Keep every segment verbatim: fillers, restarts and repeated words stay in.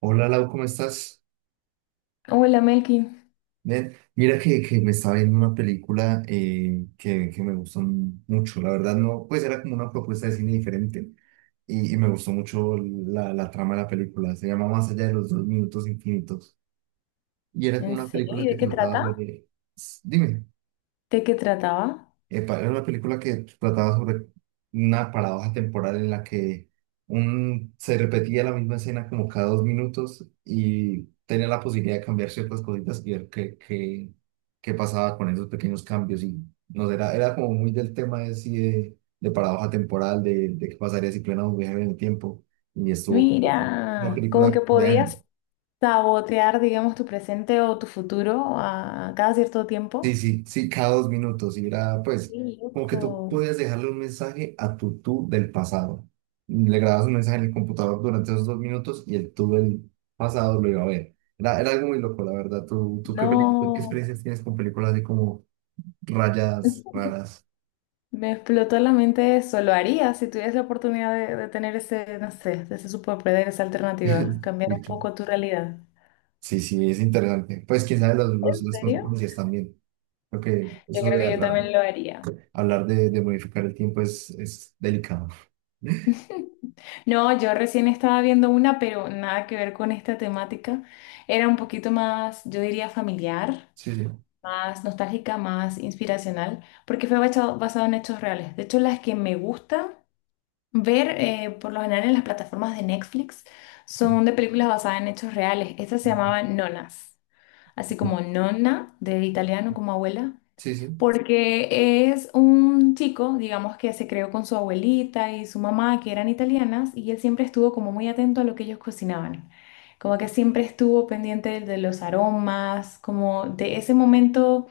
Hola Lau, ¿cómo estás? Hola Melkin, Bien, mira que, que me estaba viendo una película eh, que, que me gustó mucho, la verdad. No, pues era como una propuesta de cine diferente y, y me gustó mucho la, la trama de la película, se llama Más allá de los dos minutos infinitos y era como ¿en una serio? película ¿Y que de qué trataba trata? sobre... Dime. ¿De qué trataba? Epa, era una película que trataba sobre una paradoja temporal en la que un, se repetía la misma escena como cada dos minutos y tenía la posibilidad de cambiar ciertas cositas y ver qué, qué, qué pasaba con esos pequeños cambios. Y nos era, era como muy del tema de, sí, de, de paradoja temporal, de, de qué pasaría si plena un viaje en el tiempo. Y estuvo pues, una Mira, como que película, vean. podías sabotear, digamos, tu presente o tu futuro a cada cierto Sí, tiempo. sí, sí, cada dos minutos. Y era, Qué pues, como que tú loco. podías dejarle un mensaje a tu tú del pasado. Le grababas un mensaje en el computador durante esos dos minutos y el tú del pasado lo iba a ver. Era, era algo muy loco, la verdad. ¿Tú, tú qué, película- qué No, experiencias tienes con películas así como rayas raras? me explotó la mente eso. Lo haría si tuvieras la oportunidad de, de tener ese, no sé, ese superpoder, esa alternativa, cambiar un ¿Vicky? poco tu realidad. Sí, sí, es interesante. Pues, quién sabe los, los, ¿En las serio? consecuencias también. Creo que Yo eso creo de que yo hablar, también lo haría. hablar de, de modificar el tiempo es, es delicado. No, yo recién estaba viendo una, pero nada que ver con esta temática. Era un poquito más, yo diría, familiar, Sí, sí. más nostálgica, más inspiracional, porque fue basado, basado en hechos reales. De hecho, las que me gusta ver, eh, por lo general en las plataformas de Netflix, Sí. son de películas basadas en hechos reales. Esta se llamaba Nonas, así No. como nonna de italiano, como abuela, Sí, sí. porque es un chico, digamos, que se creó con su abuelita y su mamá, que eran italianas, y él siempre estuvo como muy atento a lo que ellos cocinaban, como que siempre estuvo pendiente de, de los aromas, como de ese momento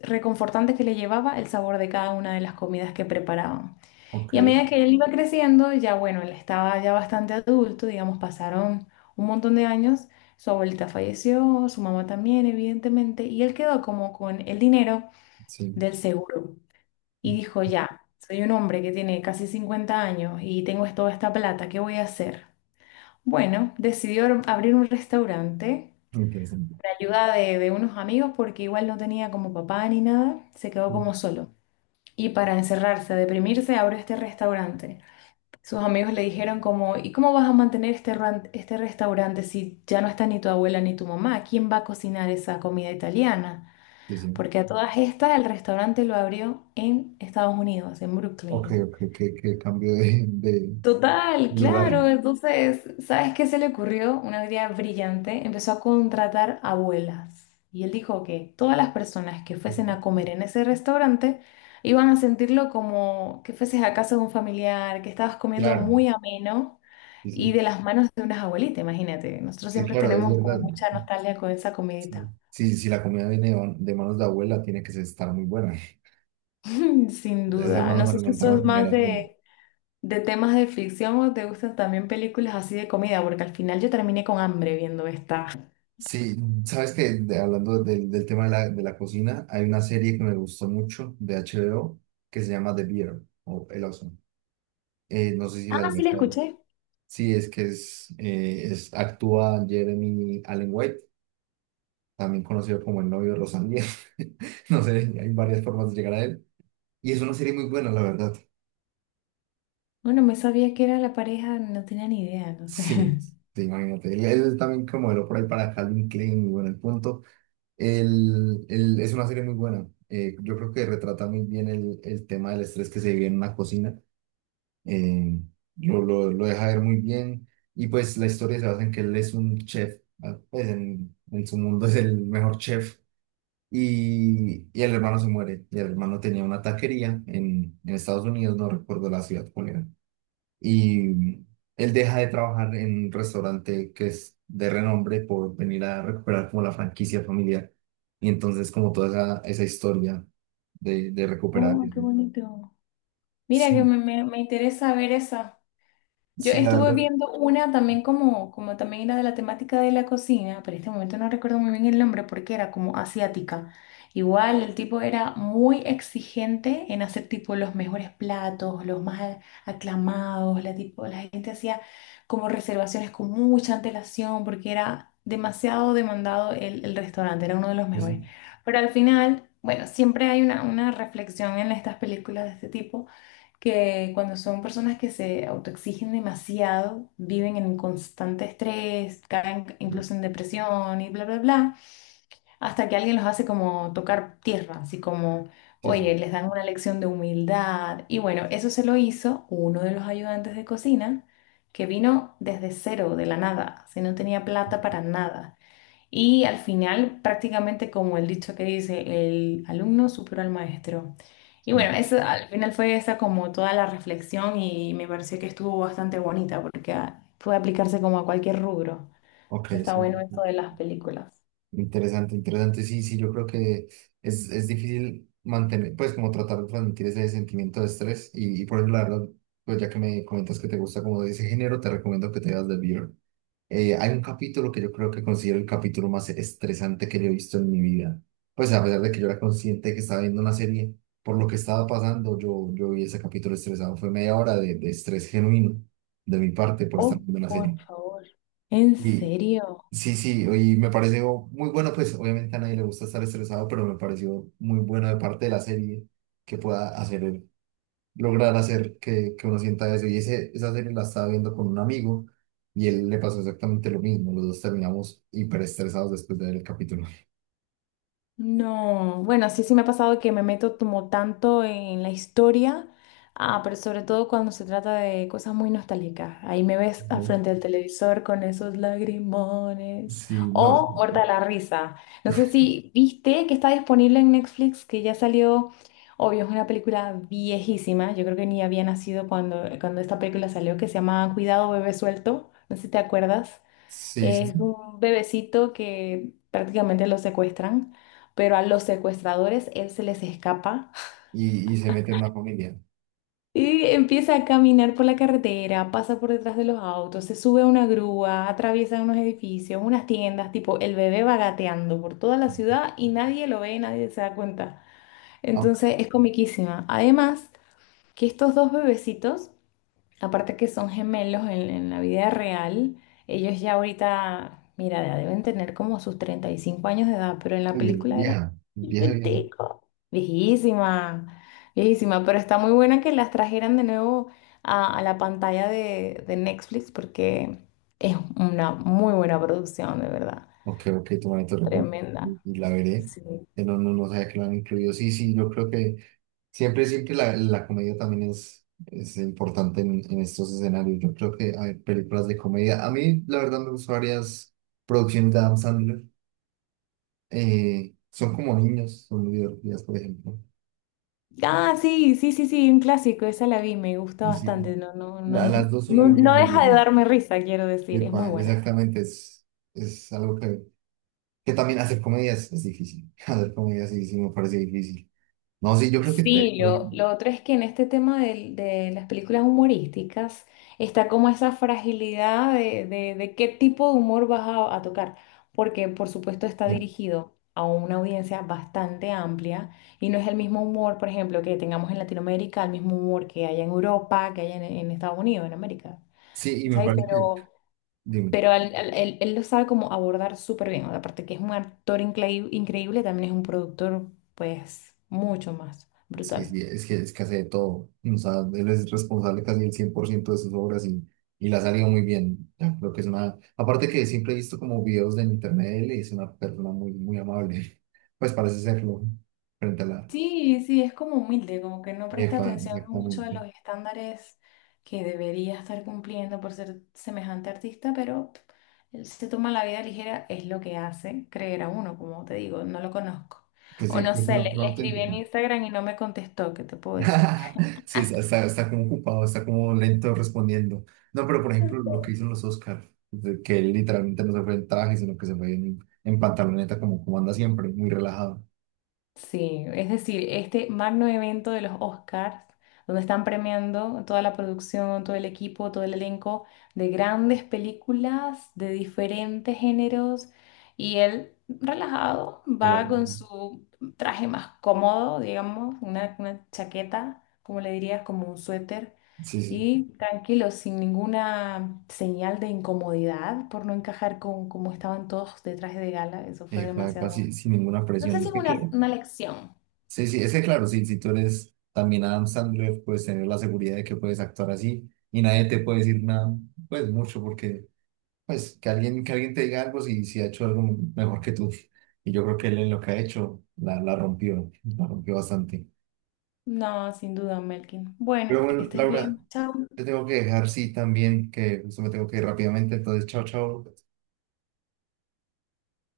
reconfortante que le llevaba el sabor de cada una de las comidas que preparaban. Ok, Y a medida que él iba creciendo, ya bueno, él estaba ya bastante adulto, digamos, pasaron un montón de años. Su abuelita falleció, su mamá también, evidentemente, y él quedó como con el dinero sí. del seguro y dijo, ya, soy un hombre que tiene casi cincuenta años y tengo toda esta plata, ¿qué voy a hacer? Bueno, decidió ar- abrir un restaurante, Muy interesante. la ayuda de, de unos amigos, porque igual no tenía como papá ni nada, se quedó como solo. Y para encerrarse, a deprimirse, abrió este restaurante. Sus amigos le dijeron como, ¿y cómo vas a mantener este, ran- este restaurante si ya no está ni tu abuela ni tu mamá? ¿Quién va a cocinar esa comida italiana? Sí, sí. Porque a todas estas el restaurante lo abrió en Estados Unidos, en Ok, Brooklyn. ok, qué, qué cambio de, de Total, lugar. claro. Entonces, ¿sabes qué se le ocurrió? Una idea brillante. Empezó a contratar abuelas. Y él dijo que todas las personas que fuesen a comer en ese restaurante iban a sentirlo como que fueses a casa de un familiar, que estabas comiendo Claro, muy ameno sí, y sí. de las manos de unas abuelitas, imagínate. Nosotros Sí, siempre claro, es tenemos como verdad. mucha nostalgia con esa Sí, comidita. sí, si la comida viene de de manos de abuela, tiene que estar muy buena. Sin Esas duda. No manos sé si sos alimentaron más generaciones. de, De temas de ficción o te gustan también películas así de comida, porque al final yo terminé con hambre viendo esta. Sí, sabes que hablando del del tema de la, de la cocina, hay una serie que me gustó mucho de H B O que se llama The Bear o El Oso. Eh, no sé si la Ah, sí, la viste. escuché. Sí, es que es, eh, es actúa Jeremy Allen White, también conocido como el novio de Rosalía. No sé, hay varias formas de llegar a él. Y es una serie muy buena, la verdad. Bueno, me sabía que era la pareja, no tenía ni idea, no sé. Sí, sí, imagínate. Él, él es también como el lo por ahí para Calvin Klein, bueno, el punto. Él, él- es una serie muy buena. Eh, yo creo que retrata muy bien el, el tema del estrés que se vive en una cocina. Eh, lo, lo, lo deja ver muy bien. Y pues la historia se basa en que él es un chef. ah, Pues en, en su mundo es el mejor chef. Y, y el hermano se muere. Y el hermano tenía una taquería en, en Estados Unidos, no recuerdo la ciudad cuál era. Y él deja de trabajar en un restaurante que es de renombre por venir a recuperar como la franquicia familiar. Y entonces como toda esa, esa historia de, de recuperar Oh, eso. qué bonito. Mira que Sí, me, me- me interesa ver eso. Yo sí, la estuve verdad. viendo una también como, como también era de la temática de la cocina, pero en este momento no recuerdo muy bien el nombre porque era como asiática. Igual el tipo era muy exigente en hacer tipo los mejores platos, los más a- aclamados, la, tipo, la gente hacía como reservaciones con mucha antelación porque era demasiado demandado el, el restaurante, era uno de los Sí, mejores. sí, Pero al final, bueno, siempre hay una, una reflexión en estas películas de este tipo que cuando son personas que se autoexigen demasiado, viven en constante estrés, caen incluso en depresión y bla, bla, bla, hasta que alguien los hace como tocar tierra, así como, sí, sí. oye, les dan una lección de humildad. Y bueno, eso se lo hizo uno de los ayudantes de cocina, que vino desde cero, de la nada, se no tenía plata para nada. Y al final, prácticamente como el dicho que dice, el alumno superó al maestro. Y Sí. bueno, eso al final fue esa como toda la reflexión y me pareció que estuvo bastante bonita porque ah, puede aplicarse como a cualquier rubro. Ok, Entonces, está sí. bueno esto Sí. de las películas. Interesante, interesante. Sí, sí, yo creo que es, es difícil mantener, pues como tratar de transmitir ese sentimiento de estrés y, y por ejemplo, la verdad, pues ya que me comentas que te gusta como de ese género, te recomiendo que te veas The Bear. Eh, hay un capítulo que yo creo que considero el capítulo más estresante que yo he visto en mi vida. Pues a pesar de que yo era consciente de que estaba viendo una serie, por lo que estaba pasando, yo, yo vi ese capítulo estresado. Fue media hora de, de estrés genuino de mi parte por estar Oh, viendo una por serie. favor. ¿En Y, serio? Sí, sí, y me pareció muy bueno, pues obviamente a nadie le gusta estar estresado, pero me pareció muy bueno de parte de la serie que pueda hacer, lograr hacer que, que uno sienta eso. Y ese, esa serie la estaba viendo con un amigo y él le pasó exactamente lo mismo. Los dos terminamos hiperestresados después de ver el capítulo. No, bueno, sí, sí me ha pasado que me meto como tanto en la historia, ah, pero sobre todo cuando se trata de cosas muy nostálgicas. Ahí me ves al ¿No? frente del televisor con esos lagrimones. Sí, no, O muerta de la risa. No sé si viste que está disponible en Netflix, que ya salió, obvio, es una película viejísima. Yo creo que ni había nacido cuando, cuando esta película salió, que se llama Cuidado, bebé suelto. No sé si te acuerdas. sí, sí, Es un bebecito que prácticamente lo secuestran, pero a los secuestradores él se les escapa y, y se mete en una familia. y empieza a caminar por la carretera, pasa por detrás de los autos, se sube a una grúa, atraviesa unos edificios, unas tiendas, tipo el bebé va gateando por toda la ciudad y nadie lo ve, nadie se da cuenta. Ah, Entonces es comiquísima. Además, que estos dos bebecitos, aparte que son gemelos en, en la vida real, ellos ya ahorita, mira, ya deben tener como sus treinta y cinco años de edad, pero en la muy bien, película era vieja, vieja, vieja. chiquitico, viejísima, viejísima, pero está muy buena que las trajeran de nuevo a, a la pantalla de, de Netflix porque es una muy buena producción, de verdad, Ok, ok, tu manito recomienda tremenda. y la veré. Sí. Eh, No, no, no sabía que la han incluido. Sí, sí, yo creo que. Siempre, siempre la, la comedia también es, es importante en, en estos escenarios. Yo creo que hay películas de comedia. A mí, la verdad, me gustan varias producciones de Adam Sandler. Eh, son como niños, son muy divertidas, por ejemplo. Ah, sí, sí, sí, sí, un clásico, esa la vi, me gusta Y sí, bastante, no, no, no, la- las dos son no, muy no buenas, la deja de verdad. darme risa, quiero decir, es Epa, muy buena. exactamente, es, es algo que, que también hacer comedia es, es difícil. Hacer comedia sí, sí me parece difícil. No, sí, yo creo que... de- Sí, lo, lo otro es que en este tema del- de, las películas humorísticas está como esa fragilidad de, de- de qué tipo de humor vas a, a tocar, porque por supuesto está dirigido a una audiencia bastante amplia y no es el mismo humor, por ejemplo, que tengamos en Latinoamérica, el mismo humor que hay en Europa, que hay en, en Estados Unidos, en América, Sí, y me ¿cachai? parece que... Pero, dime. pero al- al- él, él lo sabe como abordar súper bien, aparte que es un actor increí- increíble, también es un productor pues mucho más Sí, brutal. sí, es que, es que hace de todo. O sea, él es responsable casi el cien por ciento de sus obras y, y la ha salido muy bien. Ya, creo que es una... Aparte que siempre he visto como videos de internet de él y es una persona muy, muy amable. Pues parece serlo frente a la Sí, sí, es como humilde, como que no presta EFA, atención mucho a los exactamente. estándares que debería estar cumpliendo por ser semejante artista, pero pff, él se toma la vida ligera, es lo que hace creer a uno, como te digo, no lo conozco. Que O sí, no que es sé, una le, persona le escribí en auténtica. Instagram y no me contestó, ¿qué te puedo decir? Sí, está, está, está como ocupado, está como lento respondiendo. No, pero por ejemplo, lo que hizo en los Oscars, que él literalmente no se fue en traje, sino que se fue en, en pantaloneta como, como anda siempre, muy relajado. Sí, es decir, este magno evento de los Oscars, donde están premiando toda la producción, todo el equipo, todo el elenco de grandes películas de diferentes géneros, y él relajado va con Relajado. su traje más cómodo, digamos, una, una chaqueta, como le dirías, como un suéter, Sí, sí, y tranquilo, sin ninguna señal de incomodidad por no encajar con cómo estaban todos de traje de gala, eso fue eh, pa- pa- demasiado. sí, sin ninguna No presión. sé si Es es que una, claro. una lección. Sí, sí, es que claro, sí, si tú eres también Adam Sandler, puedes tener la seguridad de que puedes actuar así y nadie te puede decir nada, pues mucho, porque pues que alguien, que alguien te diga algo si, si ha hecho algo mejor que tú. Y yo creo que él en lo que ha hecho la, la rompió, la rompió bastante. No, sin duda, Melkin. Bueno, Pero que bueno, estés Laura, bien. Chao. te tengo que dejar, sí, también, que justo me tengo que ir rápidamente, entonces, chao, chao.